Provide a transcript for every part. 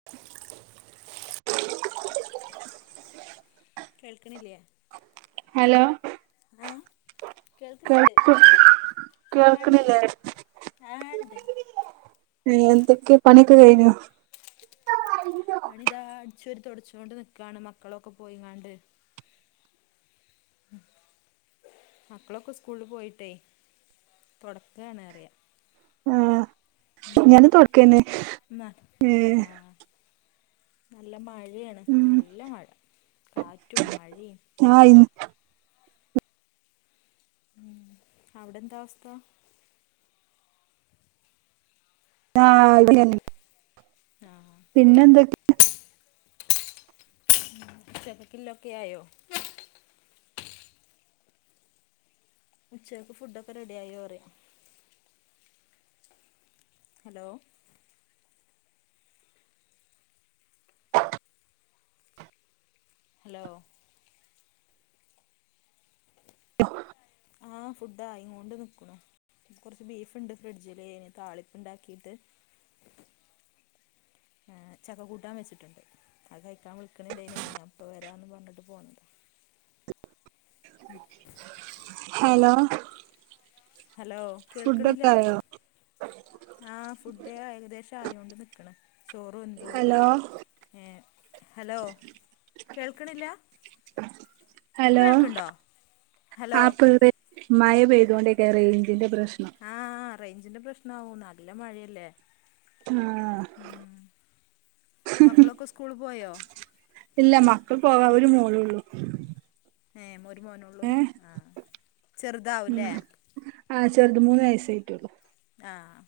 [inaudible] കേൾക്ക്ണില്ല്യ hello ആ കേൾക്ക് ആഹ് ഇണ്ട് കേൾക്ക്ണ്ല്ലേ ഇണ്ട് ആഹ് ണ്ട് എന്തൊക്കെ പണിയൊക്കെ കഴിഞ്ഞോ പണിതാ അടിച്ച് വാരി തൊടച്ചോണ്ട് നിക്കാണ്‌ മക്കളൊക്കെ പോയിങ്ങാണ്ട് മക്കളൊക്കെ സ്കൂളിൽ പോയിട്ടേ തുടക്കാണറിയ ആഹ് ഞാനും തുടക്കന്നെ എന്നാ ഉം ആഹ് നല്ല മഴയാണ് ഉം നല്ല മഴ കാറ്റും മഴയും ആ ഇ ഉം അവിടെ എന്താ അവസ്ഥ ആ ഇത് തന്നെ ആഹ് പിന്നെ എന്തൊ ഉം തെരക്കിലൊക്കെ ആയോ ഉച്ചയ്ക്ക് ഫുഡൊക്കെ റെഡിയായോ പറയ ഹലോ ഹലോ ആഹ് ഫുഡ് ആയി കൊണ്ട് നിക്ക്ണു കുറച്ച് ബീഫ്ണ്ട് ഫ്രിഡ്ജില് അയ്ന് താളിപ്പ് ണ്ടാക്കിയിട്ട് ആഹ് ചക്ക കൂട്ടാൻ വെച്ചിട്ട്ണ്ട്. അത് കഴിക്കാൻ വിളിക്ക്ണ് ണ്ടായിരുന്നു ഉമ്മ. ഞാൻ ഇപ്പോൾ വരാന്ന് പറഞ് പോന്നതാ ഹലോ ഹലോ കേൾക്ക്ണില്ല ഫുഡൊക്കെ ആയോ ആഹ് ഫുഡ് ഏകദേശം ആയി കൊണ്ട് നിക്ക്ണ് ചോറ് വെന്തു ഹലോ ഏ ഹലോ കേൾക്കണില്ല ഇപ്പ ഹലോ കേൾക്കണുണ്ടോ ഹലോ മയ പെയ്തോണ്ടിരിക്കയാ റേഞ്ചിന്റെ പ്രശ്നം ആ ആ റേഞ്ചിന്റെ പ്രെശ്നാവും നല്ല മഴയല്ലേ ആഹ് ഊമ് മക്കളൊക്കെ സ്കൂളി പോയോ ഇല്ല മക്കൾ പോക ഒരു മോളുള്ളൂ ഏഹ് ഒരു മോനുള്ളൂ ആഹ് ഉം ചെറുതാവൂല്ലേ ആഹ് ചെറുത് മൂന്നു വയസ്സായിട്ടുള്ളു ആഹ്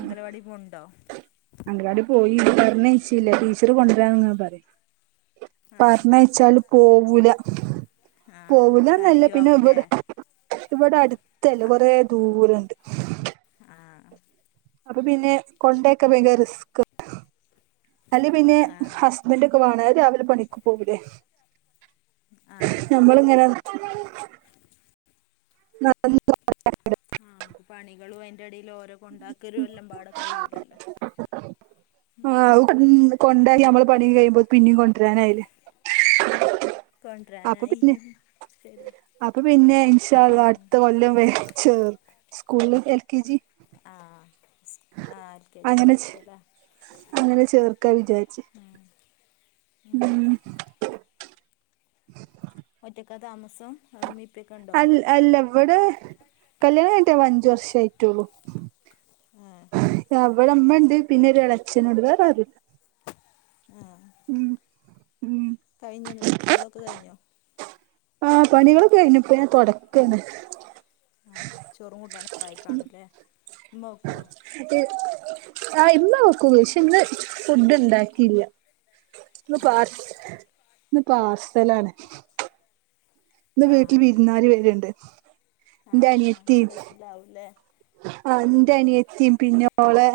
അംഗലവാടീ പോണുണ്ടോ അങ്കാടി പോയി പറഞ്ഞേച്ചില്ലേ ടീച്ചറ് കൊണ്ടുവരാന്ന് പറയും ആഹ് പറഞ്ഞയച്ചാലു പോവൂല്ല ആഹ് പോവൂല്ലാന്നല്ല പിന്നെ കരയുവാവൂല്ലേ ഇവിടെ ഇവിടെ അടുത്തല്ലേ കൊറേ ദൂരണ്ട് ആഹ് അപ്പം പിന്നെ കൊണ്ടേക്കെ ഭയങ്കര റിസ്ക് അല്ലേ പിന്നെ ഹസ് ആഹ് ഹസബന്റൊക്കെ വാണേ രാവിലെ പണിക്ക് പോകൂല്ലേ ആഹ് നമ്മളിങ്ങനെ ന [unintelligible] ആഹ് അമ്മക്ക് പണികളും അതിന്റെടയിലും ഓരോകൊണ്ടാക്കലും എല്ലാം പാട കഴിയൂലല്ലോ ആ അതു കൊണ്ടോയി നമ്മള് പണി കയിയുമ്പോ പിന്നെയും കൊണ്ടുവരാനായില്ലേ കൊണ്ടെരാനായി അപ്പം പിന്നെ ഇൻഷാ അള്ളാ അടുത്ത കൊല്ലം വേ ചോർ സ്കൂളിലു എൽ കെ ജി ആ ആ സ് ആഹ് കെ ജി അങ്ങനെ ചേ ചേർക്കല്ലേ അങ്ങനെ ചേർക്കാ വിചാരിച്ചെ ഉം ഒറ്റക്കാ താമസം അമ്മിപ്പിക്കൊണ്ടോ അൽ അല്ല ഇവിടെ കല്ല്യാണം കഴിഞ്ഞിട്ട് അഞ്ചു വർഷായിട്ടുള്ളു ആഹ് അവടെ അമ്മ ഒണ്ട് പിന്നോരു എളയച്ചണൊണ്ട് വേരാറുംയില്ല ആഹ് ഉം ഉം കഴിഞ്ഞു വന്നിട്ട് നിങ്ങളൊക്കെ കയിഞ്ഞോ ആഹ് പണികളൊക്കെ കയിഞ്ഞു ഇപ്പ ഞാൻ തൊടയ്ക്കയാണ് ആഹ് ചോറും കൂട്ടാനൊക്കായി കാണൂല്ലേ ഉമ്മ വെക്കുവോ ആഹ് ഇമ്മ വെയ്ക്കും പക്ഷേ ഇന്ന് ഫുഡ്ഡുണ്ടാക്കിയില്ല ഇന്നു ആഹ് പാർസ് ഇന്ന് പാർസലാണ് ഇന്നു വീട്ടിൽ ആഹ് വിരുന്നുകാര് വെരുണ്ട് എന്റെ അനിയത്തീം- ഇത്‌ ആവുംയില്ലേ ആഹ് ഇന്റെ അനിയത്തിയും പിന്നോളെ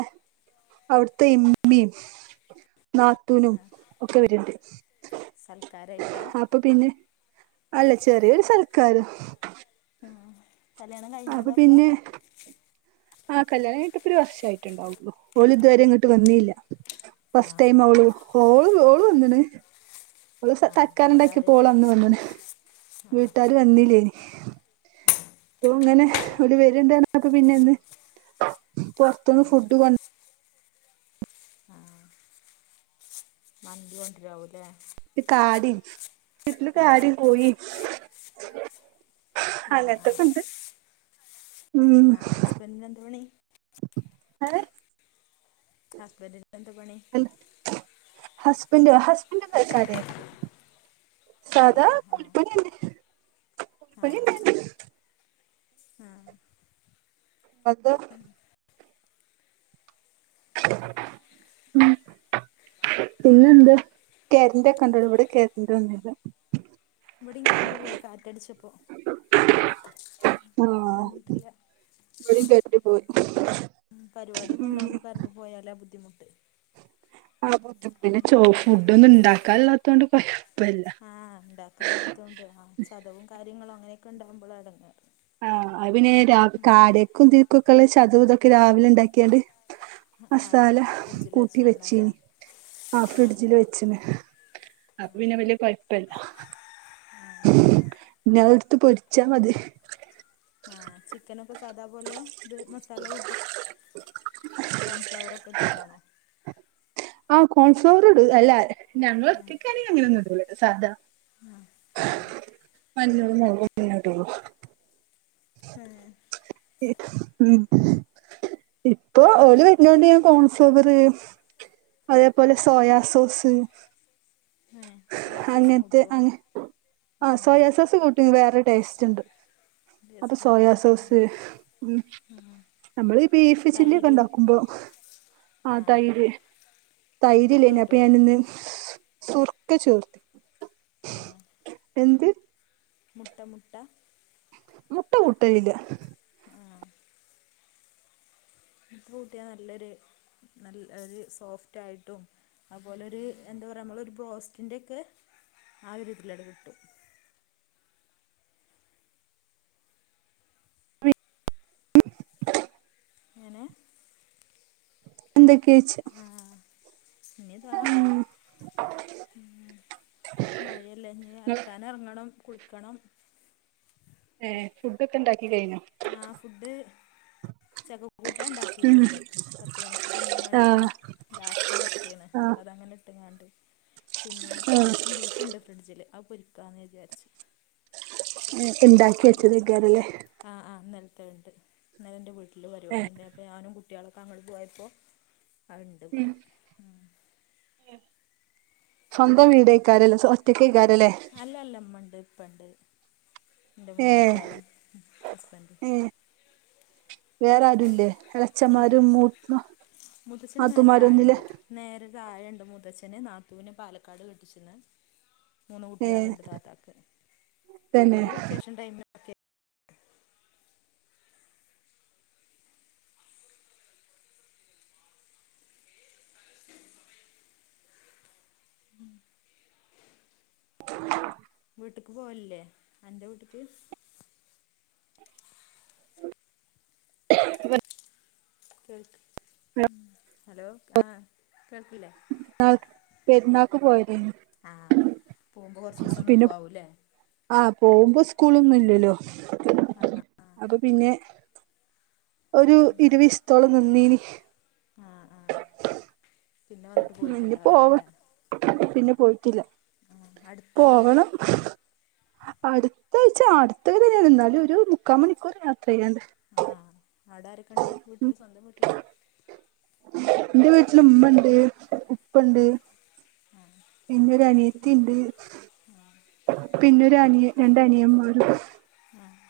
അവിടുത്തെ ഇമ്മിയും നാത്തൂനും ഒക്കെ വരുണ്ട് സൽക്കാരായിട്ടാ അപ്പൊ പിന്നെ അല്ല ചെറിയൊരു സൽക്കാരം. ആഹ് അപ്പ പിന്നെ ആഹ് കല്യാണം കഴിഞ്ഞിട്ടിപ്പൊരു വർഷായിട്ടുണ്ടാവും ഓളിതുവരെ ആഹ് ഇങ്ങോട്ട് വന്നീല്ല ആഹ് ഫസ്റ്റടൈം ആഹ് അവള് ഓളെ ഓളു വന്നണ് അവള് സ ആഹ് തക്കാറണ്ടാക്കി വീട്ടാരല്ലേ പോളന്ന് വന്നന ആഹ് വീട്ടാര് വന്നില്ലേനി അപ്പൊ ഇങ്ങനെ അവര് വെരാനുണ്ടോ ആഹ് പിന്നെന്ന് പൊറത്തൂന്ന് ആഹ് ഫുഡ് കൊണ്ട ആഹ് മന്തി കൊണ്ട് വരാവൂല്ലേ തി കാടീം വീട്ടിലെ ആഹ് കാടീം കോഴീം ആഹ് അല്ലാത്തപ്പ എന്താ ആഹ് ആഹ് ഹസ്ബന്റിന് എന്താ പണി ഹായ്‌ ഹസ്ബൻഡിന് എന്തുണ്ട് പണി? ഹസ്ബൻഡ് ഹസ്ബൻഡ് കടേലാ സാധാ കടയിലോ ആഹ് കൂലിപ്പണി തന്നെ കൂലിപ്പണി ആഹ് തന്നെ ആഹ് അത് ഉം [unintelligible] പിന്നെ എന്താ കറണ്ട് ഒക്കെ ഒണ്ടോ അവിടെ ഇവിടെ കറണ്ട് ഒന്നുംയില്ല ഇവിടേം കറൻ്റ് പോയി കാറ്റടിച്ചപ്പോ ആ വന്നിട്ടില്ല ഇവിടേം കറൻ്റ് പോയി പരിപാടിയൊക്കെ ഉം ഉണ്ടാകുമ്പോ കറണ്ട് പോയാല ബുദ്ധിമുട്ട് ആ ബുദ്ധിമുട്ടില ഫുഡ ഒന്നും ഇണ്ടാക്കാല്ലാത്ത കൊൊണ്ട് കുഴപ്പില്ല ആഹ് ഉണ്ടാക്കാൻ ഇല്ലാത്തോണ്ടെ ആ ചതവും കാര്യങ്ങളും അങ്ങനെയൊക്കെ ഉണ്ടാകുമ്പോളാണ് ഇടങ്ങേറ് ആഹ പിന്നെ രാവിലെ കാട [unintelligible] ക്കും ീക്ക [unintelligible] ക്കള് ചത ഇതൊക്കെ രാവിലെ ഉണ്ടാക്കിയാണ്ട് [unintelligible] ആഹ് മസാല ആഹ് ഫ്രിഡ്ജിൽ കൂട്ടി വെച്ചണല്ലേ വെച്ചീന് ആ ആഹ് ഫ്രിഡ്ജില് വെച്ച്ന് അപ്പപിന്നെ വല്യ കൊഴപ്പയില്ല ആഹ [unintelligible] ഇനി അത് എടുത്ത് പൊരിച്ചാ മതി ആ ചി - ചിക്കനൊക്കെ സാധാപോലെ ഇത് മസാല കൂട്ടുക കോൺഫ്ലവറൊക്കെ ഇട്ടിട്ടാണോ ആ കോൺഫ്ലോർ ഇടും അല്ലാ ഞങ്ങള് ഒറ്റക്ക് ആണെ- ഞാൻ അങ്ങനെ ഒന്നും ഇടുല സാധാ ആഹ് മഞ്ഞളും മുളകും ഞാന് ഇടുളു ആം [unintelligible] ഉം [unintelligible] ഇപ്പൊ ഓല് വരുന്നോണ്ട് ഞാന് കോൺഫ്ലോറ് - അതേപോലെ സോയാ സോസ്- ഏഹ് സോയാ സോസും അങ്ങനത്തെ കൂട്ടുവോ അ ആ ആഹ് സോയാ സോസ് കൂട്ടി വേറെ ടേസ്റ്റ് ഉണ്ട് അത് ടേസ്റ്റ് സോയാ ഉണ്ടല്ലേ ആഹ് സോസ് ഉ- ആഹ് നമ്മള് ബീഫ് ചില്ലിക്കെ തൈരും ഇണ്ടാക്കുമ്പോ ആ ആഹ് തൈര്- മുട്ട തൈര്യല്ലേനെ അപ്പൊ കൂട്ടുവോ ഞാനിന്ന്- സുർക്ക ചേർത്തി ആഹ് എന്ത് മുട്ട മുട്ട മുട്ട കൂട്ടലില്ല ആഹ് ഇപ്പൂട്ടിയ നല്ലൊരു നല്ല ഒരു സോഫ്റ്റ് ആയിട്ടും- അപോലെ ഒരു എന്താ പറയുക നമ്മളൊ ഒരു ബ്രോസ്റ്റിന്റെറെ ഒക്കെ ആ ഒരു ഇതിലടെ കിട്ടും [inaudible] എങ്ങനെ എന്ത കേച്ചെ ആഹ് ഇനി താ ഉ മഴയല്ലെഞ്ഞിഅലക്കാൻ ഇറങ്ങണം കുളിക്കണം ഏ ഫുഡ് ക്കെ ഉണ്ടാക്കി കയിഞ്ഞോ ആഹ് ഫുഡ്- ചക്ക കൂട്ടാൻ ഉം ഉണ്ടാക്കിട്ടുണ്ട് പത്ത് മണിക്ക് തിന്നാൻ വേണ്ടിട്ട് ആഹ് ലാസ്റ്റ് ചക്കയാണ് ആഹ് അപ്പൊ അതങ്ങനെ ഇട്ടങ്ങാണ്ട് പിന്നെ ആഹ് താളിപ്പും ബീഫുണ്ട് ഫ്രിഡ്ജില് അത് പൊരിക്കാമെന്ന് വിചാരിച്ച് ഉണ്ടാക്കിവെച്ചതൊക്കെയാണല്ലേ ആ ആ ഇന്നൽത്തിണ്ട് ഇന്നലെൻറ വീട്ടിൽ ഏ പരിപാടി ഉണ്ടായപ്പോ ഞാനും കുട്ടികളൊക്ക അങ്ങോട്ട് പോയപ്പോൾ അതുണ്ട് ഉം ഇവിടെ സ്വന്തം വീടക്കാരല്ലേ ഒറ്റക്കായിക്കാരല്ലേ ഇല്ല ഇല്ല ഉമ്മൻഡ് ഇപ്പണ്ട് എന്റെ ഏ മൂന്നുട്ടിയോളും ഹസ്ബൻറ്റും ഏ വേറെ ആരുല്ലേ ഇല്ല എളച്ചന്മാരും ഇല്ല മൂത്ത നാത്തൂന്മാരൊന്നുല്ലേ നേരതാഴണ്ട് മൂത്തച്ഛന് നാതൂൻ പാലക്കാട് കെട്ടിച്ണ് മൂന്ന് ഏ കുട്ട്യേള്ണ്ട് താത്താക്ക് തന്നെ ഓര് വെക്കേഷൻ ടൈമ് ൽ ഒക്കെ വീട്ട്ക്ക് പോവല്ല്ലേ അന്റെ വീട്ട്ക്ക് [inaudible] കേൾ ഹലോ ആ കേൾക്കില്ലേ ആ പെരുന്നാക്ക് പോയതേന്നു ആഹ് പോവ്മ്പോ കൊറച്ചീസം നിക്കാവൂല്ലേ ആഹ് പോവുമ്പോ സ്കൂളൊന്നുംല്ലല്ലോ അപ്പൊ പിന്നെ ഒരു ഇരവീസ്ത്തോളം നിന്നീന് ആ ആ പിന്നെ വന്നിട്ട് നി പോയിട്ടുണ്ടാവില്ല പോവ് അല്ലേ പിന്നെ പോയിട്ടില്ല ആ അടുത്തല്ല പോകണം അടുത്തയ്ച്ച അടുത്തന്നെ ന്നാലും ഒരു മുക്കാ മണിക്കൂർ യാത്രയ്യാണ്ട് ആഹ് അവിടാരൊക്കെ ണ്ട് വീട്ടില് സ്വന്തം വീട്ടില് എന്റെ വീട്ടില് ഉമ്മ ഉണ്ട് ഉപ്പ ഉണ്ട് പിന്നൊരു അനിയത്തിണ്ട് ആഹ് പിന്നൊരു അനിയ രണ്ടനിയന്മാരും ആഹ്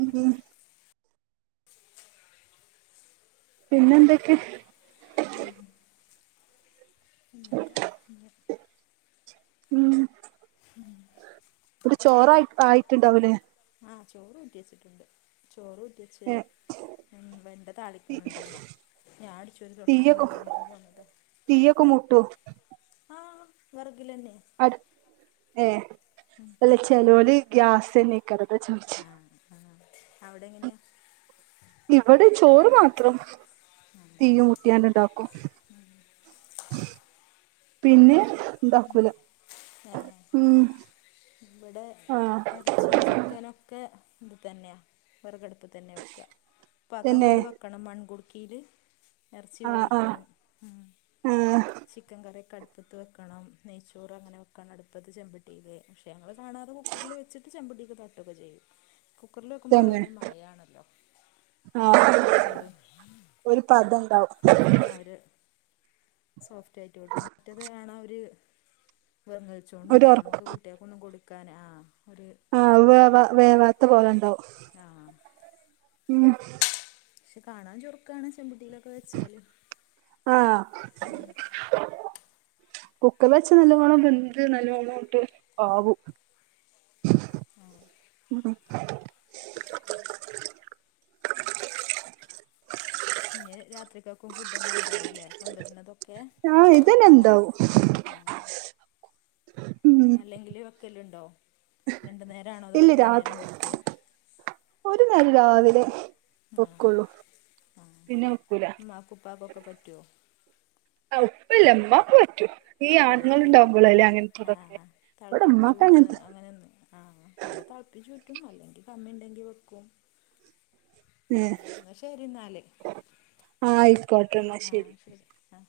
മം മം പിന്നെന്തൊക്കെ മം ഞാൻ താ [unintelligible] ഇത്ചോറായി ആയിട്ടുണ്ടാവൂല്ലേ ആ ചോറുറ്റിച്ചിട്ടുണ്ട് ചോറൂ റ്റിവച്ച് ഏ ഉം വെണ്ട താളിക്കുന്നുണ്ട് മ്മ ഞാനടിച്ചോരി തൊടക്കാമാണ്ടി അങ്ങനെ പോന്നതാ തീയൊക്ക മൂട്ടോ ആഹ് വെർകിലെന്നെ അട് ഏ അല്ല ചെലോല് ഗ്യാസന്നെകാരം അതാ ചോയ് ആഹ് ആഹ് അവിടെ എങ്ങനെയാ? ഇവിടെ ചോറ് മാത്രം തീമൂട്ടിയാണ്ട്‌ ഇണ്ടാക്കും പിന്നെ ണ്ടാക്കൂല ഏഹ് ബടെ ആഹ് എറചീ ചിക്കനൊക്കെ ഇതിതന്നെയാ വെറകടപ്പ്തന്നെ വെക്കാ ഇപ്പാക്ക് തന്നെ അങ്ങനട് വെ ക്കണം മൺങ്കുടിക്കീല് എറച്ചി ആഹ് ആഹ് വേവിക്കണം ഉം ആഹ് ചിക്കൻ കറിയൊക്കെ അടുപ്പത്ത് വെക്കണം നെയ്ച്ചോറ് അങ്ങനെ വെക്ക ക്കണം അടുപ്പത്ത് ചെമ്പട്ടീല് പക്ഷെ ഞങ്ങള് കാണാതെ കുക്കറില് വെച്ചിട്ട് ചെമ്പട്ടിക്ക് തട്ടൊക്കെ ചെയ്യും കുക്കറില് വെക്കുമ്പൊ തന്നെ വേറൊരു മയാണല്ലോ ആഹ് നെയ്ച്ചോറ് ഒരു പതണ്ടാവും ആഹ് ഒര് സോഫ്റ്റ് ആയിട്ട് കിട്ടും മറ്റത് കാണ ഒര് വെർങ്ങലിചോണ്ട് ഒരു നിക്കണ് ഒറ നമ്മക്ക് കുട്ട്യോൾക്കൊന്നു കൊടുക്കാന് ആഹ് ആത് വേവാ വേവാത്ത പോലെണ്ടാവും ആ ഉം പക്ഷെ കാണാൻ ചൊർക്കാണ് ചെമ്പട്ടീലൊക്കെ വെച്ചാല് ആഹ് കുക്കറില് വെച്ച നല്ലോണം വെന്ത് നല്ലോണം ഇട്ട് ആവും ആഹ് ഇനി രാത്രിക്കക്കും ഫുഡെന്നെ ഉണ്ടാവൂലേ കൊണ്ടെര്ണതൊക്കെ ആഹ് ഇതന്നെ ആഹ് എന്താവും ആഹ് ഉം അല്ലെങ്കില് വെക്കല്ണ്ടോ രണ്ടു നേരാണോ അതോ ഇല്ല ഒറ്റ രാത് നേരം വെക്കെ ഒരു നേരം രാവിലെ ആഹ് വെക്കുള്ളൂ ആഹ് പിന്നെ വെക്കൂല ഉമ്മാക്കും ഉപ്പാക്കൊക്കെ പറ്റോ? ആഹ് ഉപ്പല്യ ഉമ്മാക്ക് പറ്റും ഈ ആ ആണുങ്ങള് ഉണ്ടാവുമ്പളല്ലേ ആ അങ്ങനത്തെതൊക്കെ ഇവടെ ഉമ്മാക്ക് അങ്ങനത്തെ ആഹ് ഇവിടെ തളപ്പിച്ചു ഊറ്റും അല്ലെങ്കി കമ്മി ഉണ്ടെങ്കി വെക്കും ഉം ഏഹ് ന്ന ശരി ന്നാല് ആഹ് ആയിക്കോട്ടെ എന്നാ ആഹ് ശരി ആഹ്